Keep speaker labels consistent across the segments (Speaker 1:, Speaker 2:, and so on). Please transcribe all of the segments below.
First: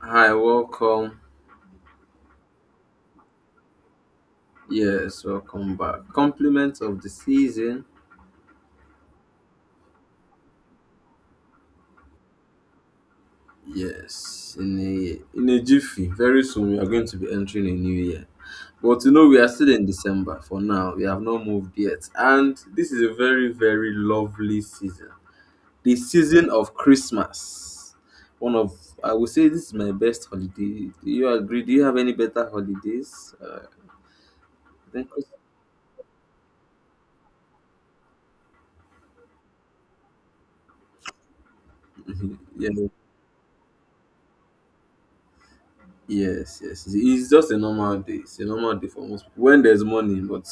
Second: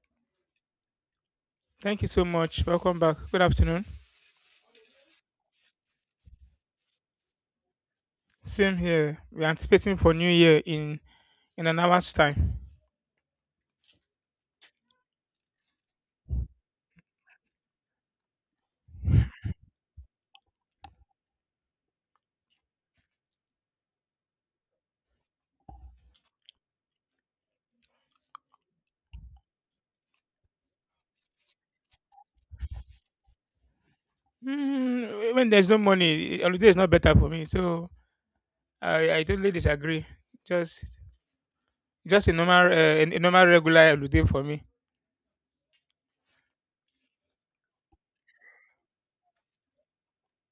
Speaker 1: Hi, welcome.
Speaker 2: Thank you so much. Welcome back. Good afternoon.
Speaker 1: Yes, welcome back. Compliments of the season.
Speaker 2: Same here. We're anticipating for New Year in an hour's time.
Speaker 1: Yes, in a jiffy. Very soon we are going to be entering a new year. But you know we are still in December for now. We have not moved yet, and this is a very very lovely season. The season of Christmas. One of I would say this is my best holiday. Do you agree? Do you have any better holidays? I think
Speaker 2: Mm,
Speaker 1: Christmas.
Speaker 2: when there's no money, holiday is not better for me. So I totally disagree. Just just
Speaker 1: Yeah,
Speaker 2: a normal regular holiday for me.
Speaker 1: yes, yes. It's just a normal day. It's a normal day for most people. When there's money, but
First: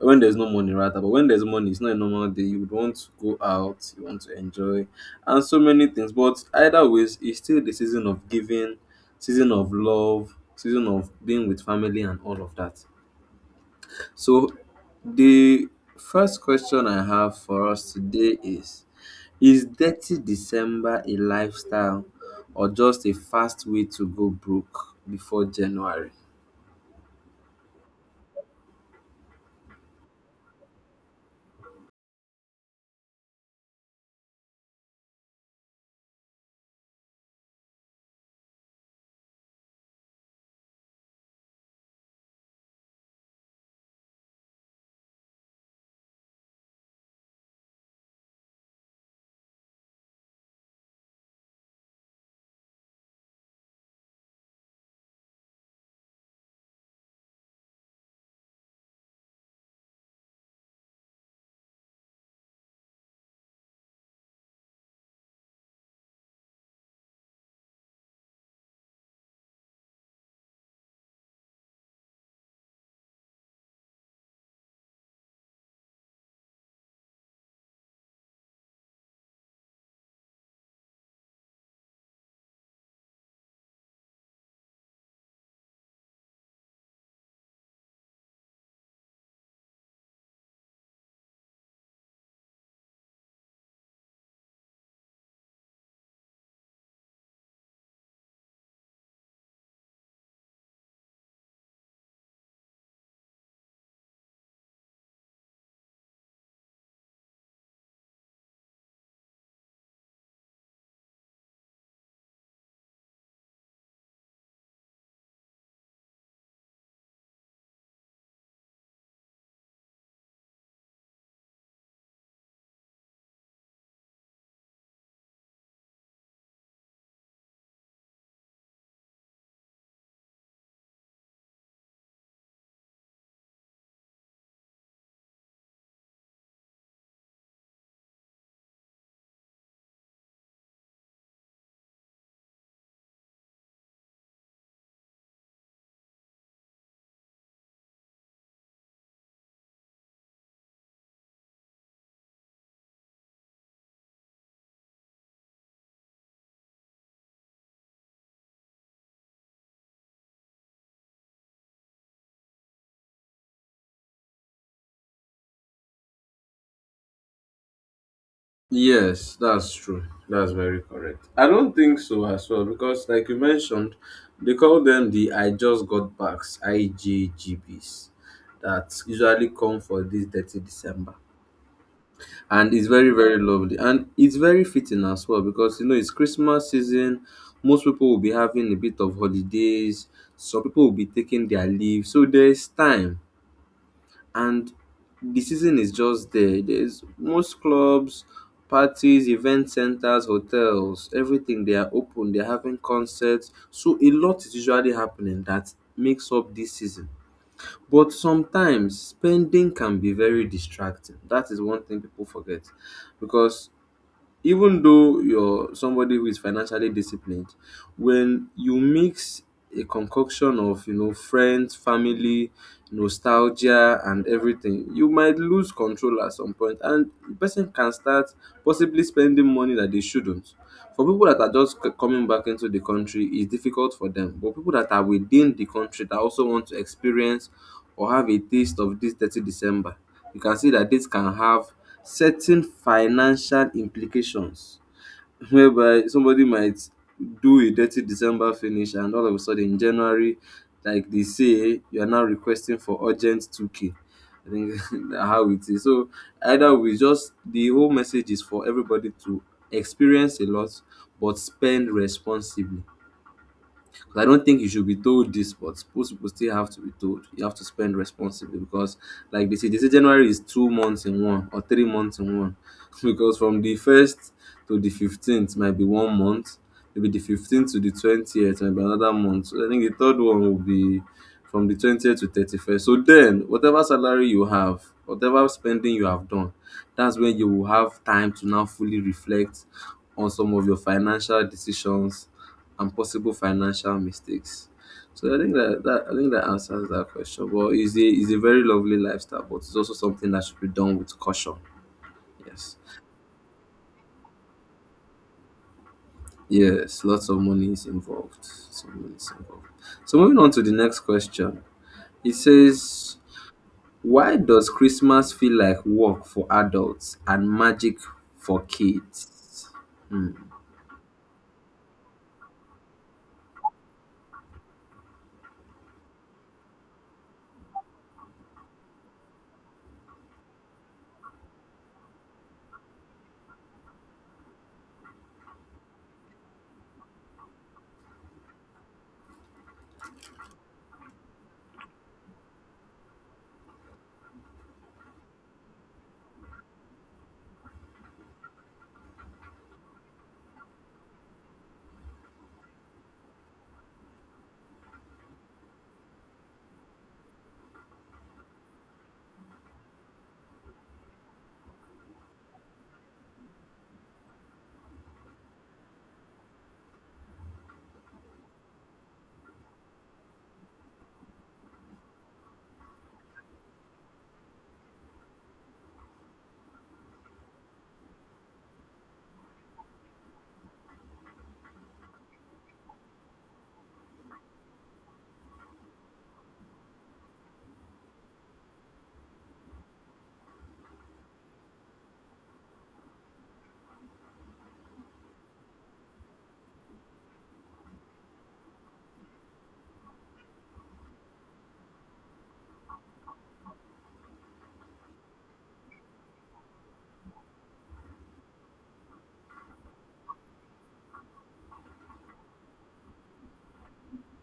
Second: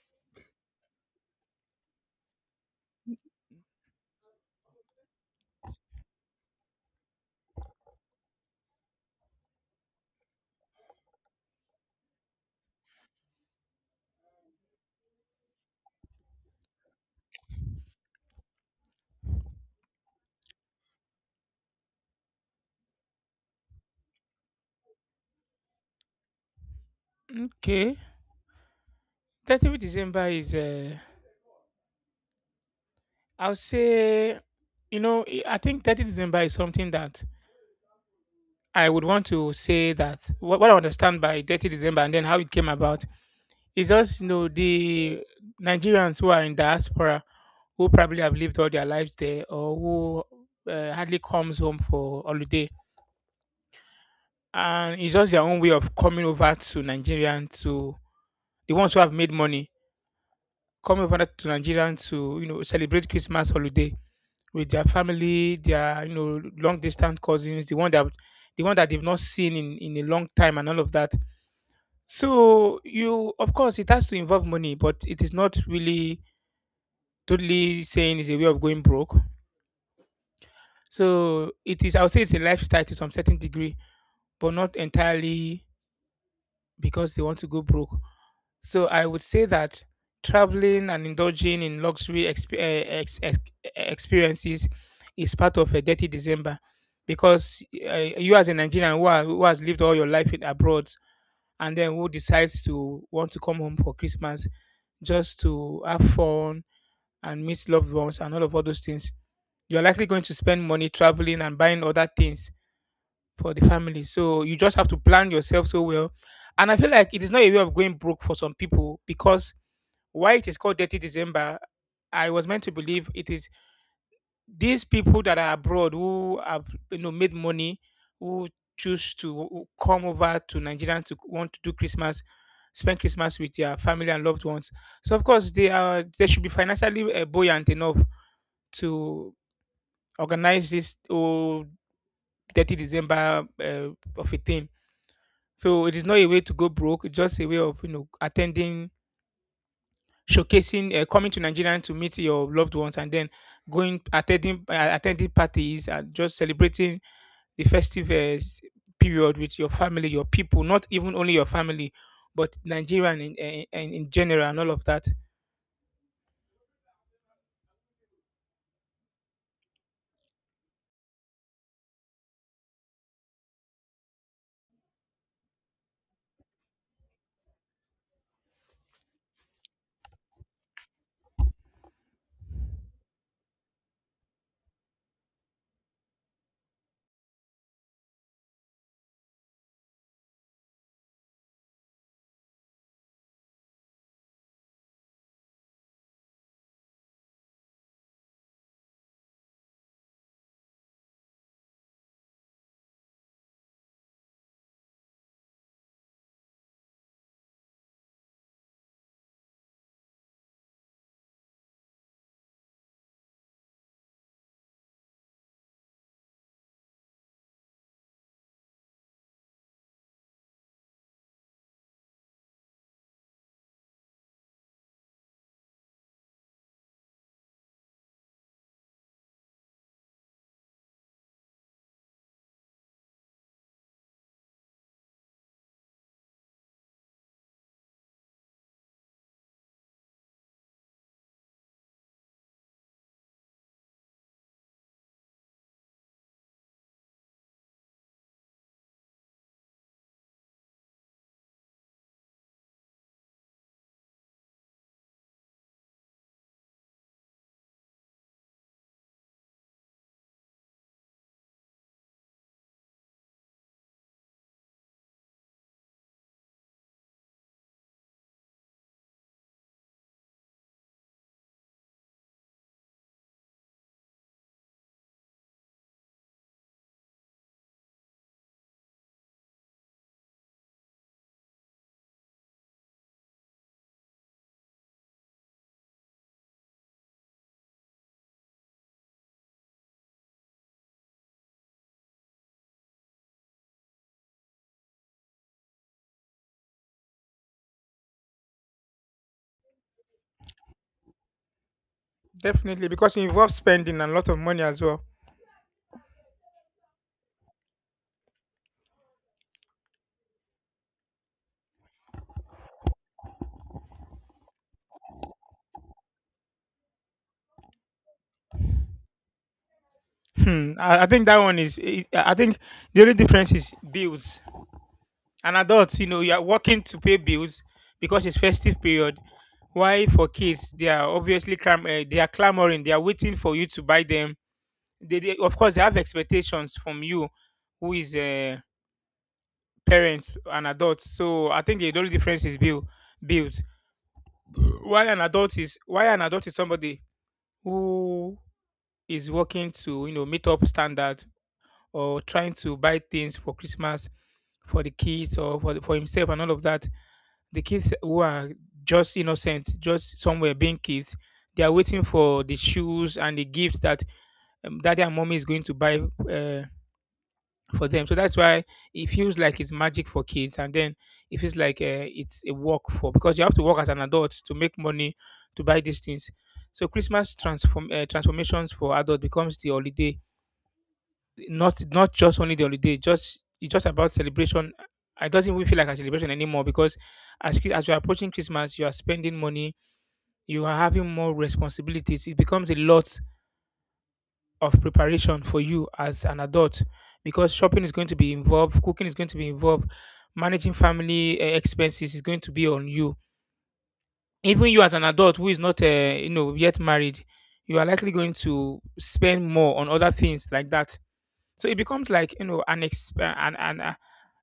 Speaker 1: when there's no money, rather, but when there's money, it's not a normal day. You would want to go out, you want to enjoy, and so many things. But either ways, it's still the season of giving, season of love, season of being with family, and all of that. So, the first question I have for us today is Dirty December a lifestyle or just a fast way to go broke before January?
Speaker 2: Okay. 30th December is I'll say I think 30th December is something that I would want to say that what I understand by 30th December, and then how it came about. It's just the Nigerians who are in diaspora, who probably have lived all their lives there, or who hardly comes home for holiday. And it's just their own way of coming over to Nigerian, to the ones who have made money, coming over to Nigerian to celebrate Christmas holiday with their family, their long distance cousins, the one that they've not seen in a long time, and all of that. So you, of course, it has to involve money, but it is not really totally saying is a way of going broke. So it is, I would say it's a lifestyle to some certain degree, but not entirely because they want to go broke. So I would say that traveling and indulging in luxury experiences is part of a dirty December, because you as a Nigerian who, are, who has lived all your life in abroad, and then who decides to want to come home for Christmas just to have fun and meet loved ones and all of all those things, you're likely going to spend money traveling and buying other things for the family. So you just have to plan yourself so well. And I feel like it is not a way of going broke for some people, because why it is called Dirty December, I was meant to believe it is these people that are abroad who have made money, who choose to come over to Nigeria to want to do Christmas, spend Christmas with their family and loved ones. So of course they should be financially buoyant enough to organize this 30th December of a thing. So it is not a way to go broke. It's just a way of attending, showcasing, coming to Nigeria to meet your loved ones, and then going attending attending parties and just celebrating the festive period with your family, your people. Not even only your family, but Nigerian in general, and all of that.
Speaker 1: Yes, that's true. That's very correct. I don't think so as well because, like you mentioned, they call them the I just got backs, IJGBs, that usually come for this Dirty December. And it's very very lovely, and it's very fitting as well, because you know it's Christmas season. Most people will be having a bit of holidays, some people will be taking their leave, so there's time. And the season is just there. There's most clubs, parties, event centers, hotels, everything. They are open, they're having concerts, so a lot is usually happening that makes up this season. But sometimes spending can be very distracting. That is one thing people forget, because even though you're somebody who is financially disciplined, when you mix a concoction of you know friends, family, nostalgia and everything, you might lose control at some point, and the person can start possibly spending money that they shouldn't. For people that are just coming back into the country, it's difficult for them. But people that are within the country that also want to experience or have a taste of this 30 December, you can see that this can have certain financial implications, whereby somebody might do a Dirty December finish, and all of a sudden January, like they say, you are now requesting for urgent 2k, I think. Na how it is. So either way, just the whole message is for everybody to experience a lot but spend responsibly. But I don't think you should be told this, but most people still have to be told. You have to spend responsibly because, like they say January is 2 months in 1 or 3 months in one, because from the first to the fifteenth might be 1 month, maybe the fifteenth to the 20th might be another month. So I think the third one will be from the 20th to 31st. So then, whatever salary you have, whatever spending you have done, that's when you will have time to now fully reflect on some of your financial decisions and possible financial mistakes. So I think that, I think that answers that question. Well, it's a very lovely lifestyle, but it's also something that should be done with caution. Yes,
Speaker 2: Definitely, because it involves spending a lot of money as well.
Speaker 1: yes, lots of money is involved. So money is involved. So moving on to the next question, it says, "Why does Christmas feel like work for adults and magic for kids?" Hmm.
Speaker 2: Hmm. I think that one is. I think the only difference is bills. An adult, you know, you are working to pay bills because it's festive period. Why for kids, they are obviously they are clamoring, they are waiting for you to buy them. They of course they have expectations from you, who is a parents an adult. So I think the only difference is bills. Why an adult is somebody who is working to meet up standard, or trying to buy things for Christmas for the kids, or for the, for himself, and all of that, the kids who are just innocent, just somewhere being kids, they are waiting for the shoes and the gifts that daddy and mommy is going to buy uh, for them. So that's why it feels like it's magic for kids, and then it feels like it's a work for because you have to work as an adult to make money to buy these things. So Christmas transformations for adult becomes the holiday, not just only the holiday, just it's just about celebration. I doesn't even feel like a celebration anymore because as you're approaching Christmas, you are spending money, you are having more responsibilities. It becomes a lot of preparation for you as an adult because shopping is going to be involved, cooking is going to be involved, managing family expenses is going to be on you. Even you as an adult who is not yet married, you are likely going to spend more on other things like that. So it becomes like you know an exp- and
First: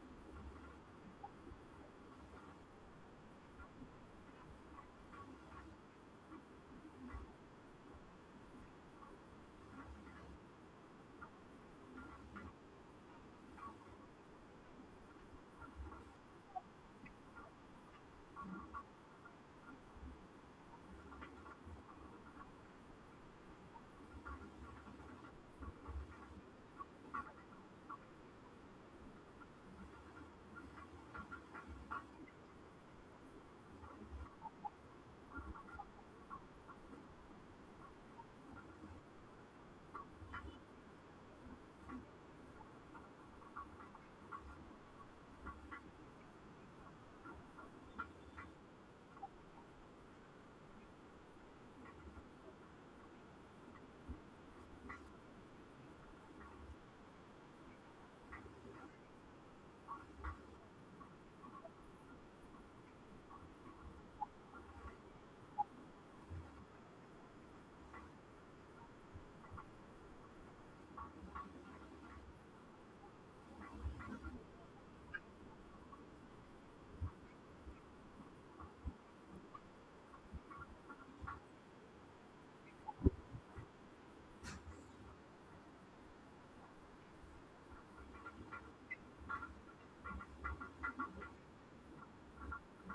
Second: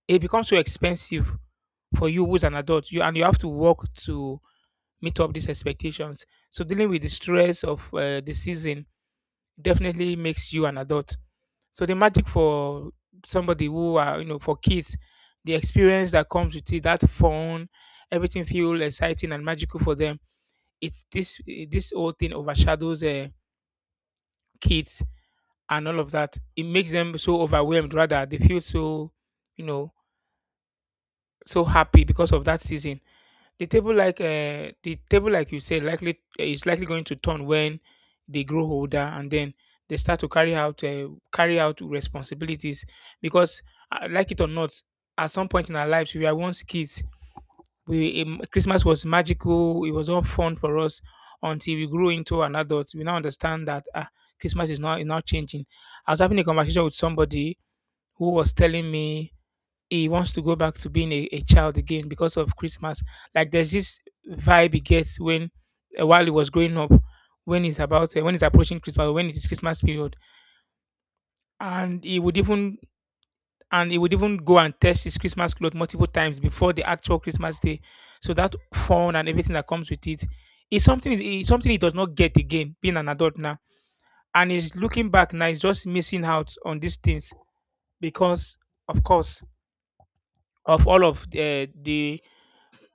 Speaker 2: it becomes so expensive for you who's an adult. You have to work to meet up these expectations. So dealing with the stress of the season definitely makes you an adult. So the magic for somebody who are for kids, the experience that comes with it, that fun, everything feels exciting and magical for them. It's this this whole thing overshadows kids and all of that, it makes them so overwhelmed. Rather, they feel so, you know, so happy because of that season. The table, like you said, likely going to turn when they grow older, and then they start to carry out responsibilities. Because, like it or not, at some point in our lives, we were once kids. We Christmas was magical. It was all fun for us until we grew into an adult. We now understand that Christmas is not changing. I was having a conversation with somebody who was telling me he wants to go back to being a child again because of Christmas. Like, there's this vibe he gets when while he was growing up, when he's approaching Christmas, when it is Christmas period, and he would even and he would even go and test his Christmas clothes multiple times before the actual Christmas day. So that fun and everything that comes with it is something he does not get again being an adult now, and he's looking back now. He's just missing out on these things because, of course, of all of the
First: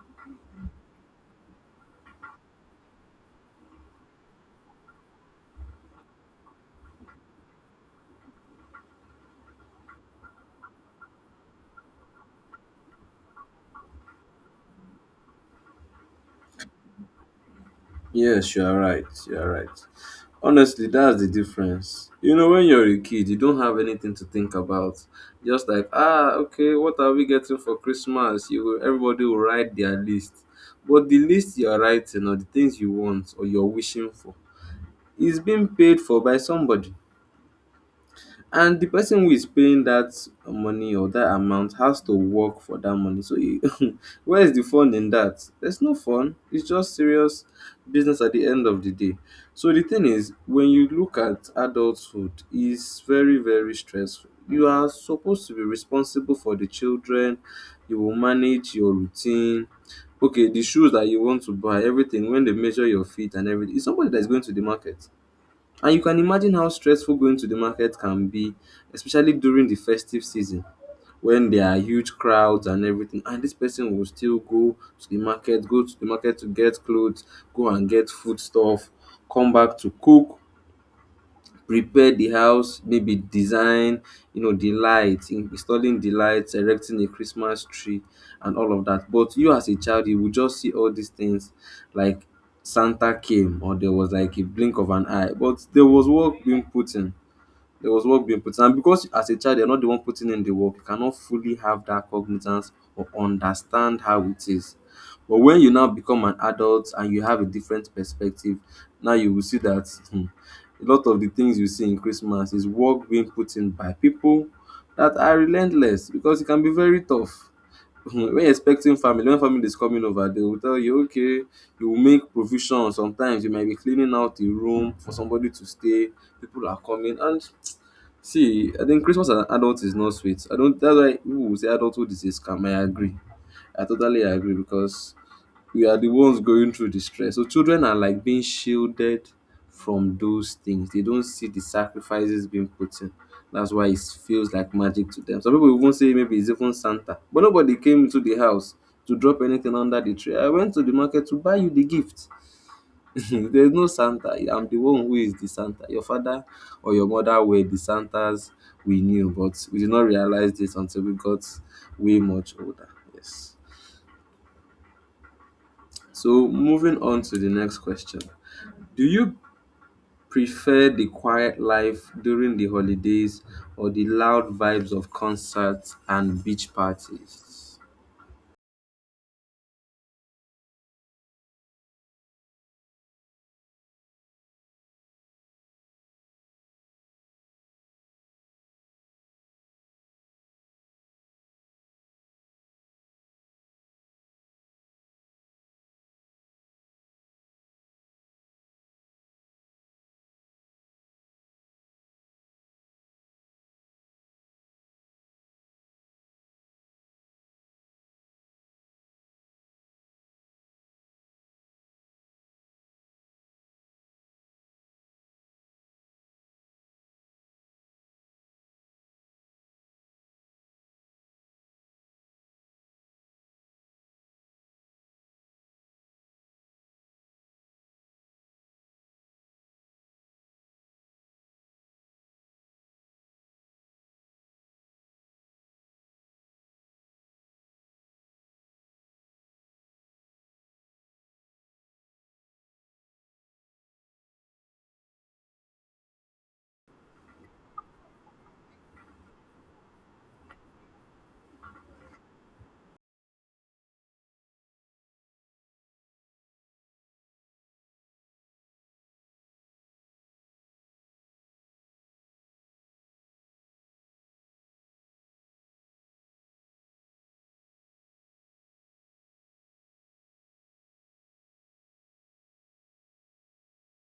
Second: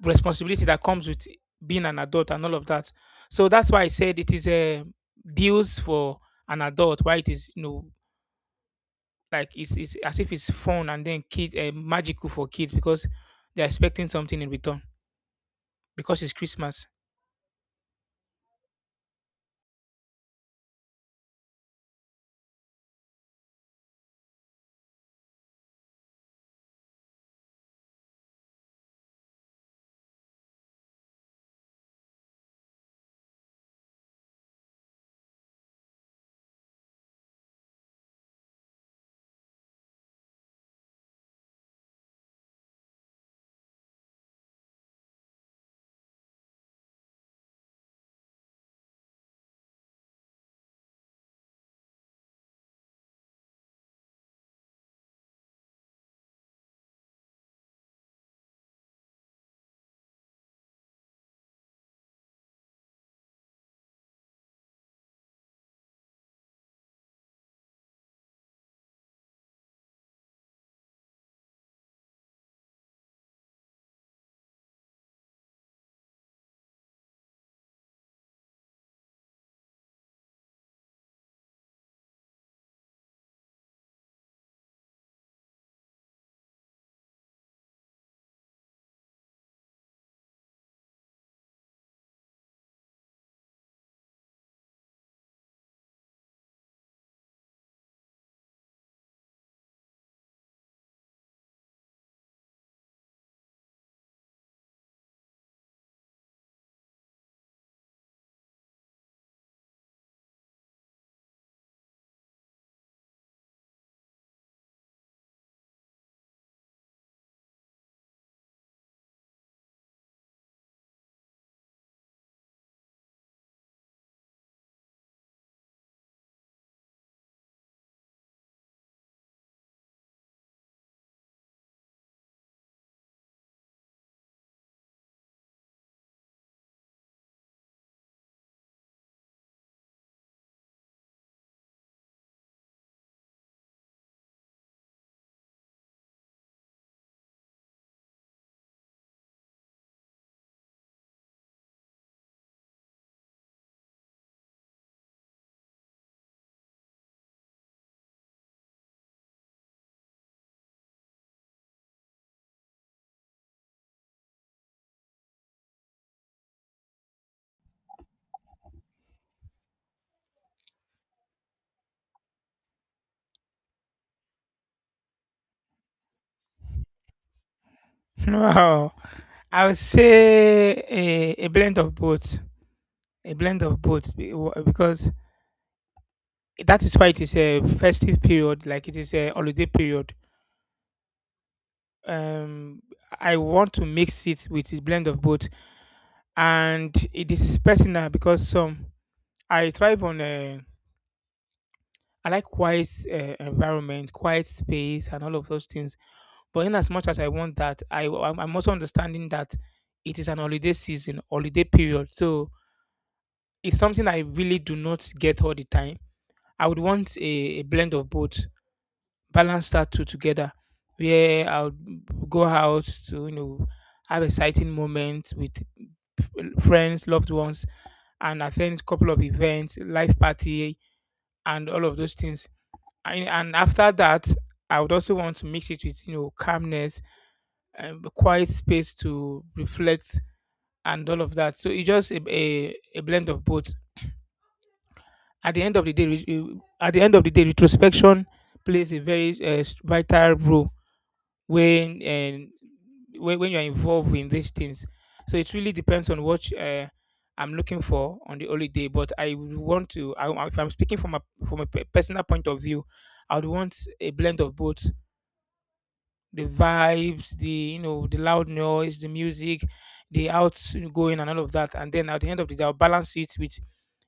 Speaker 2: responsibility that comes with being an adult and all of that. So that's why I said it is a deals for an adult. Why it is it's as if it's fun, and then kid magical for kids because they're expecting something in return because it's Christmas.
Speaker 1: Yes, you are right. You are right. Honestly, that's the difference. You know, when you're a kid, you don't have anything to think about. Just like, ah, okay, what are we getting for Christmas? You will, everybody will write their list. But the list you're writing or the things you want or you're wishing for is being paid for by somebody, and the person who is paying that money or that amount has to work for that money. So e, where is the fun in that? There's no fun, it's just serious business at the end of the day. So the thing is, when you look at adulthood, it's very very stressful. You are supposed to be responsible for the children, you will manage your routine. Okay, the shoes that you want to buy, everything, when they measure your feet and everything, it's somebody that's going to the market. And you can imagine how stressful going to the market can be, especially during the festive season when there are huge crowds and everything. And this person will still go to the market, go to the market to get clothes, go and get food stuff, come back to cook, repair the house, maybe design you know the lights, installing the lights, erecting a Christmas tree, and all of that. But you as a child, you will just see all these things like Santa came, or there was like a blink of an eye, but there was work being put in. There was work being put in. And because as a child you're not the one putting in the work, you cannot fully have that cognizance or understand how it is. But when you now become an adult and you have a different perspective, now you will see that hmm, a lot of the things you see in Christmas is work being put in by people that are relentless, because it can be very tough. When expecting family, when family is coming over, they will tell you, okay, you will make provision. Sometimes you might be cleaning out the room for somebody to stay, people are coming and see, I think Christmas as an adult is not sweet. I don't, that's why people will say adulthood is a scam. I agree, I totally agree, because we are the ones going through the stress. So children are like being shielded from those things. They don't see the sacrifices being put in. That's why it feels like magic to them. Some people even say maybe it's even Santa. But nobody came into the house to drop anything under the tree. I went to the market to buy you the gift. There's no Santa. I'm the one who is the Santa. Your father or your mother were the Santas we knew, but we did not realize this until we got way much older. Yes. So moving on to the next question. Do you prefer the quiet life during the holidays or the loud vibes of concerts and beach parties?
Speaker 2: Wow, I would say a blend of both, a blend of both because that is why it is a festive period, like it is a holiday period. um I want to mix it with a blend of both, and it is personal because some I thrive on I like quiet environment, quiet space, and all of those things. But in as much as I want that, I'm also understanding that it is an holiday season, holiday period, so it's something I really do not get all the time. I would want a blend of both, balance that two together, where I'll go out to have exciting moments with friends, loved ones, and attend couple of events, life party, and all of those things. And after that, I would also want to mix it with calmness and quiet space to reflect and all of that. So it's just a blend of both. At the end of the day, retrospection plays a very vital role when and when, you're involved in these things. So it really depends on what I'm looking for on the holiday. But I would want to, I, if I'm speaking from a personal point of view, I would want a blend of both, the vibes, the the loud noise, the music, the outgoing and all of that. And then at the end of the day, I'll balance it with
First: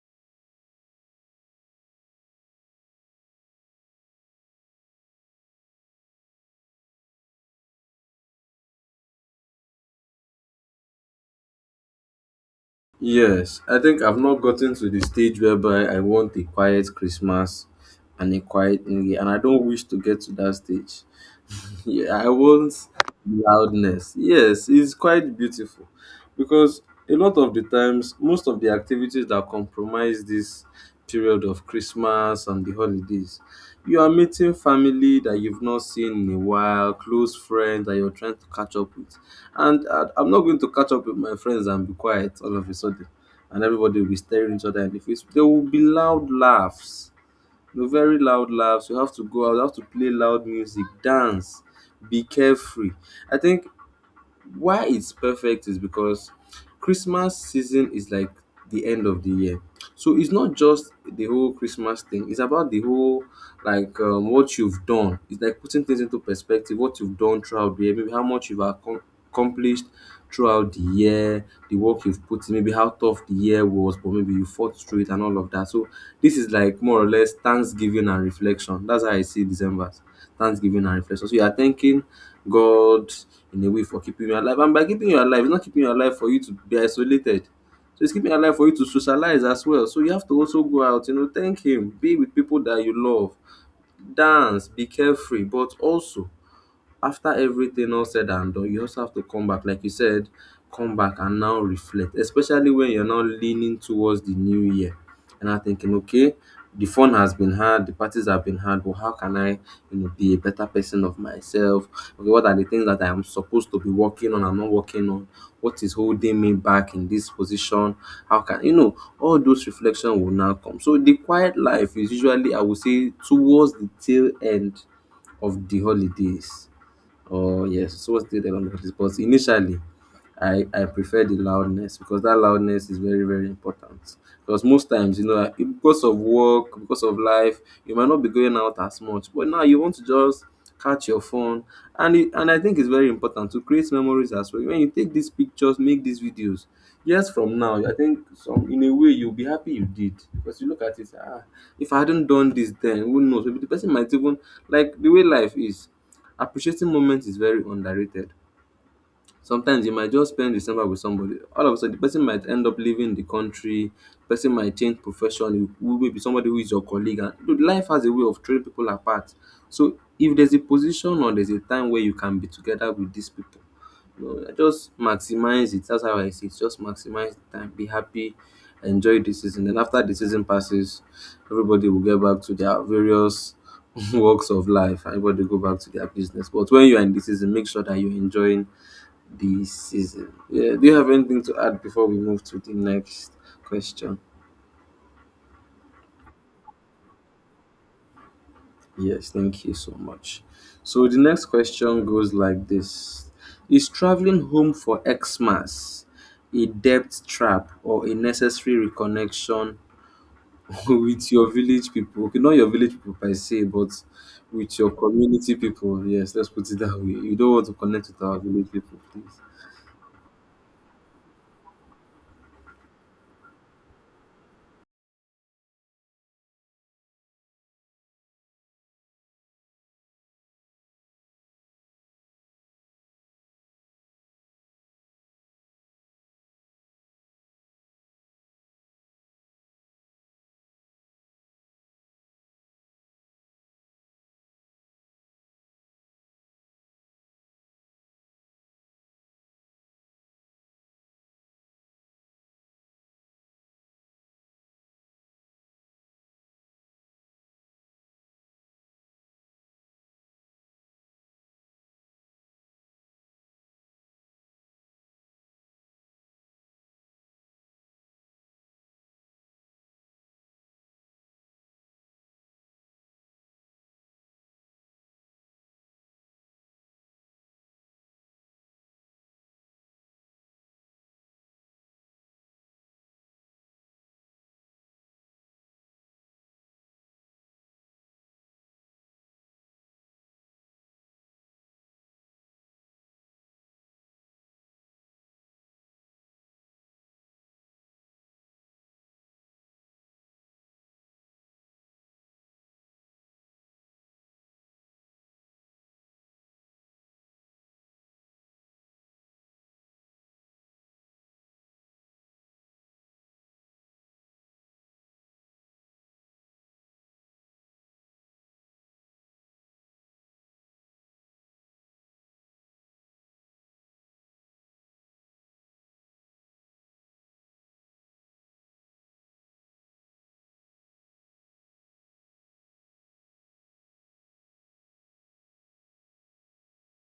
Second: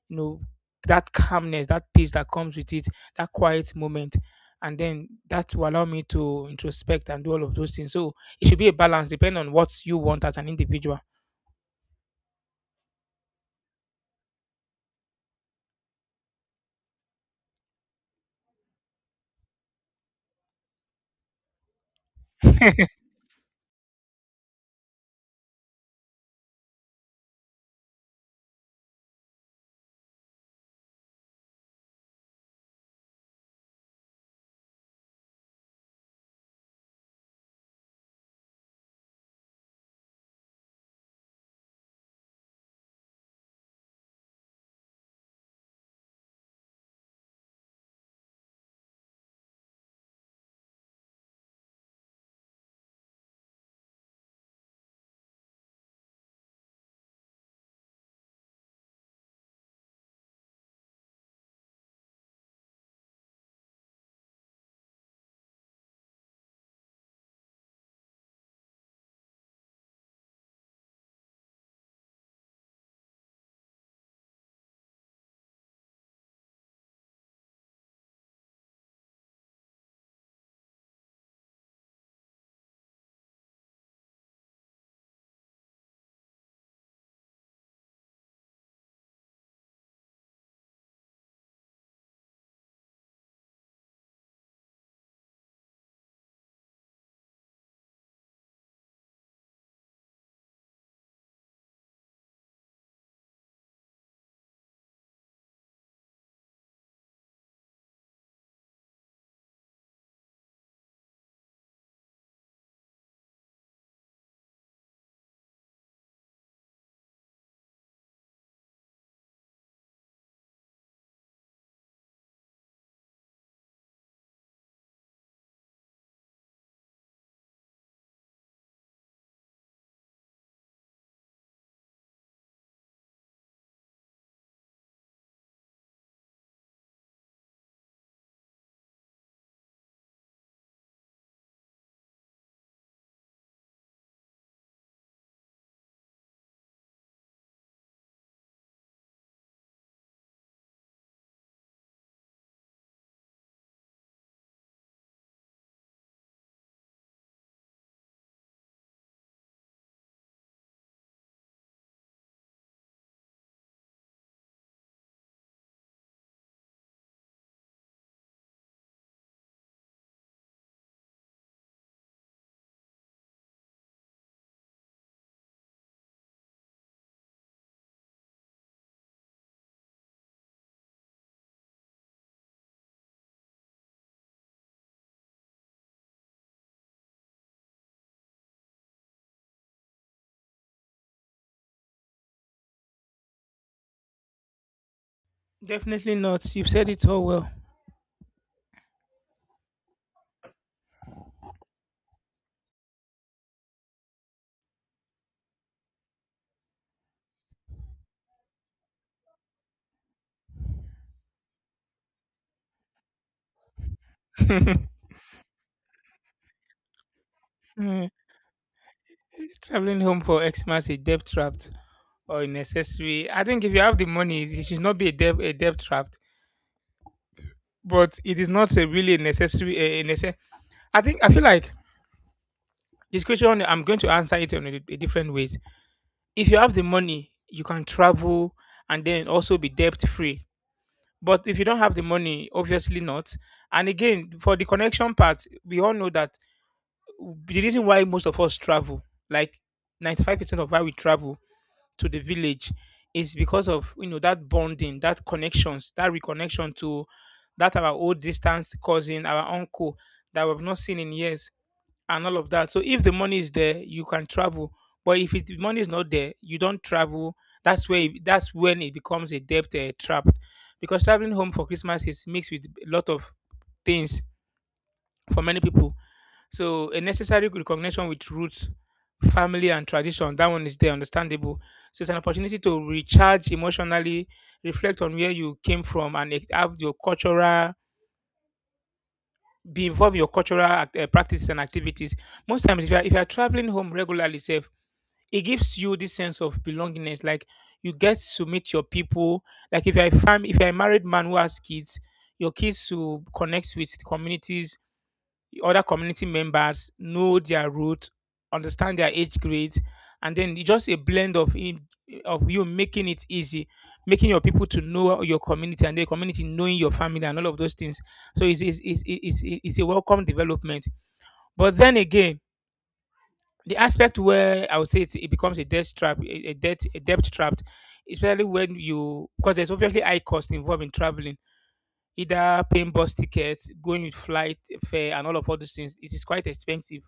Speaker 2: you know that calmness, that peace that comes with it, that quiet moment. And then that will allow me to introspect and do all of those things. So it should be a balance depending on what you want as an individual.
Speaker 1: Yes, I think I've not gotten to the stage whereby I want a quiet Christmas and a quiet New Year, and I don't wish to get to that stage. Yeah, I want loudness. Yes, it's quite beautiful, because a lot of the times, most of the activities that compromise this period of Christmas and the holidays, you are meeting family that you've not seen in a while, close friends that you're trying to catch up with. And I'm not going to catch up with my friends and be quiet all of a sudden, and everybody will be staring each other in the face. There will be loud laughs, no, very loud laughs. You have to go out. You have to play loud music, dance, be carefree. I think why it's perfect is because Christmas season is like the end of the year. So it's not just the whole Christmas thing, it's about the whole like what you've done. It's like putting things into perspective, what you've done throughout the year, maybe how much you've accomplished throughout the year, the work you've put in, maybe how tough the year was, but maybe you fought through it and all of that. So this is like more or less Thanksgiving and reflection. That's how I see December. Thanksgiving and reflection. So you are thanking God in a way for keeping you alive. And by keeping you alive, it's not keeping you alive for you to be isolated. So it's keeping you alive for you to socialize as well. So you have to also go out, you know, thank Him, be with people that you love, dance, be carefree, but also after everything all said and done, you also have to come back, like you said, come back and now reflect, especially when you're now leaning towards the new year and I'm thinking, okay, the fun has been had, the parties have been had, but how can I, you know, be a better person of myself? Okay, what are the things that I am supposed to be working on? I'm not working on. What is holding me back in this position? How can you know? All those reflections will now come. So the quiet life is usually, I would say, towards the tail end of the holidays. Oh yes, so what's the other one? Because initially, I prefer the loudness because that loudness is very very important. Because most times you know because of work, because of life, you might not be going out as much, but now you want to just catch your phone and I think it's very important to create memories as well. When you take these pictures, make these videos, years from now, I think some in a way you'll be happy you did because you look at it. Ah, if I hadn't done this, then who knows? Maybe the person might even like the way life is. Appreciating moments is very underrated. Sometimes you might just spend December with somebody. All of a sudden, the person might end up leaving the country. The person might change profession. You who may be somebody who is your colleague. And you life has a way of throwing people apart. So if there's a position or there's a time where you can be together with these people, you know, just maximize it. That's how I see it. Just maximize the time. Be happy. Enjoy the season. Then after the season passes, everybody will get back to their various walks of life. Everybody go back to their business. But when you are in the season, make sure that you're enjoying this season. Yeah, do you have anything to add before we move to the next question?
Speaker 2: Definitely not. You've said it all well.
Speaker 1: Yes, thank you so much. So the next question goes like this: is traveling home for Xmas a debt trap or a necessary reconnection with your village people? Okay, not your village people per se, but with your community people. Yes, let's put it that way. You don't want to
Speaker 2: Mm.
Speaker 1: connect with our village people, please.
Speaker 2: Traveling home for Xmas is debt trapped or unnecessary. I think if you have the money, it should not be a debt trap. But it is not a really necessary. I think I feel like this question I'm going to answer it in a different ways. If you have the money, you can travel and then also be debt free. But if you don't have the money, obviously not. And again, for the connection part, we all know that the reason why most of us travel, like 95% of why we travel, to the village, is because of that bonding, that connections, that reconnection to that our old distance cousin, our uncle that we've not seen in years, and all of that. So if the money is there, you can travel. But if it, the money is not there, you don't travel. That's when it becomes a debt trap, because traveling home for Christmas is mixed with a lot of things for many people. So a necessary recognition with roots, family, and tradition, that one is there, understandable. So it's an opportunity to recharge emotionally, reflect on where you came from, and have your cultural, be involved in your cultural practices and activities. Most times, if you are traveling home regularly, safe, it gives you this sense of belongingness. Like, you get to meet your people. Like, if you're a if you're a married man who has kids, your kids to connect with communities, other community members, know their route, understand their age grades, and then it's just a blend of of you making it easy, making your people to know your community and their community knowing your family and all of those things. So it's a welcome development. But then again, the aspect where I would say it becomes a debt trap, a debt trap, especially when you, because there's obviously high cost involved in traveling, either paying bus tickets, going with flight fare, and all of all those things. It is quite expensive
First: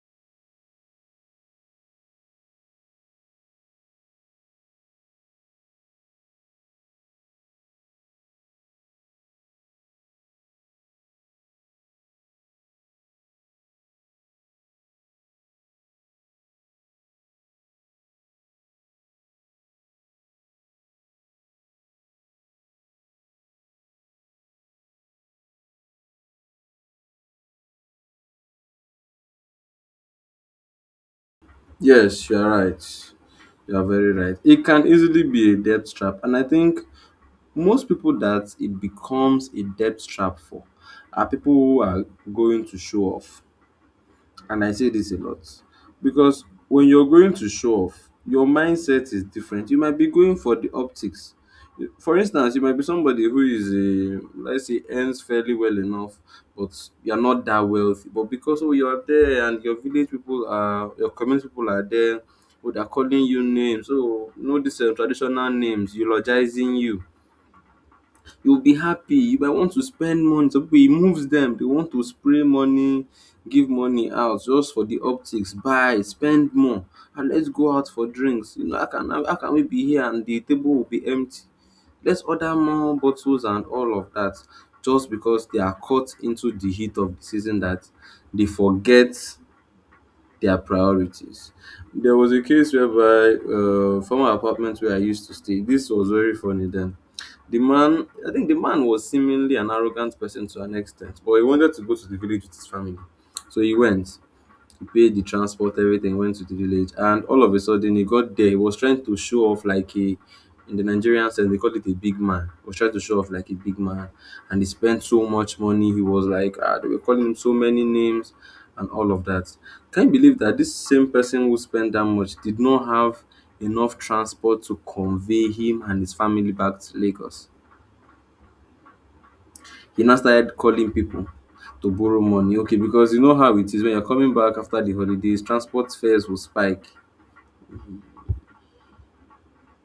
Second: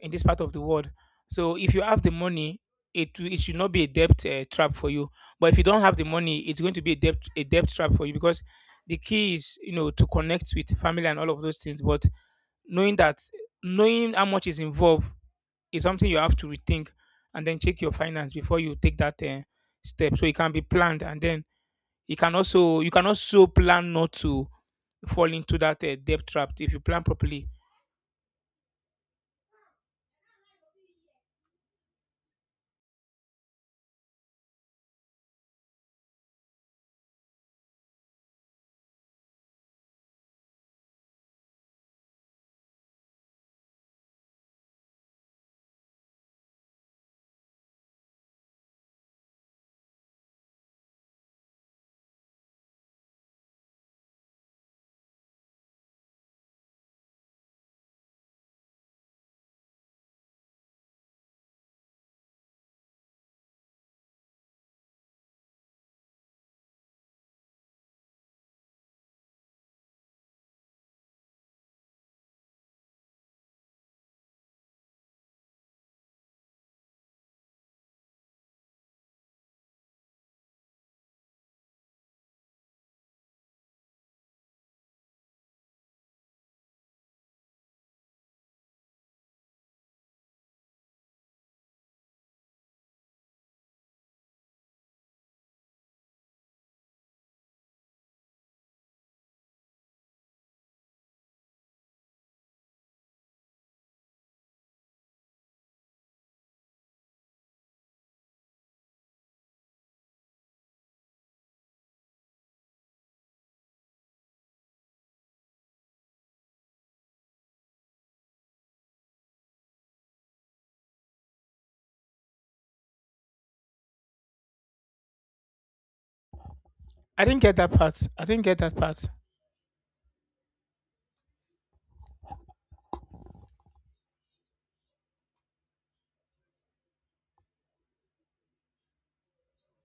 Speaker 2: in this part of the world. So if you have the money, it should not be a debt trap for you. But if you don't have the money, it's going to be a debt trap for you because the key is to connect with family and all of those things. But knowing that knowing how much is involved is something you have to rethink and then check your finance before you take that step. So it can be planned, and then you can also plan not to fall into that debt trap if you plan properly.
Speaker 1: Yes, you're right. You're very right. It can easily be a debt trap. And I think most people that it becomes a debt trap for are people who are going to show off, and I say this a lot because when you're going to show off, your mindset is different. You might be going for the optics. For instance, you might be somebody who is a, let's say, earns fairly well enough, but you're not that wealthy. But because oh you're there and your village people are, your community people are there, oh they're calling you names. So, you know these traditional names, eulogizing you, you'll be happy, you might want to spend money, some people e moves dem dey want to spray money, give money out just for the optics, buy, spend more, and let's go out for drinks. You know, how can we be here and the table will be empty, let's order more bottles and all of that, just because they are caught into the heat of the season that they forget their priorities. There was a case whereby from former apartment where I used to stay. This was very funny then. The man, I think the man was seemingly an arrogant person to an extent, but he wanted to go to the village with his family, so he went. He paid the transport, everything, went to the village, and all of a sudden he got there. He was trying to show off like a, in the Nigerian sense, they call it a big man. He was trying to show off like a big man, and he spent so much money. He was like, ah, they were calling him so many names, and all of that. Can you believe that this same person who spent that much did not have enough transport to convey him and his family back to
Speaker 2: I didn't
Speaker 1: Lagos?
Speaker 2: get that part. I didn't get that part.
Speaker 1: He now started calling people to borrow money. Okay, because you know how it is when you're coming back after the holidays, transport fares will spike.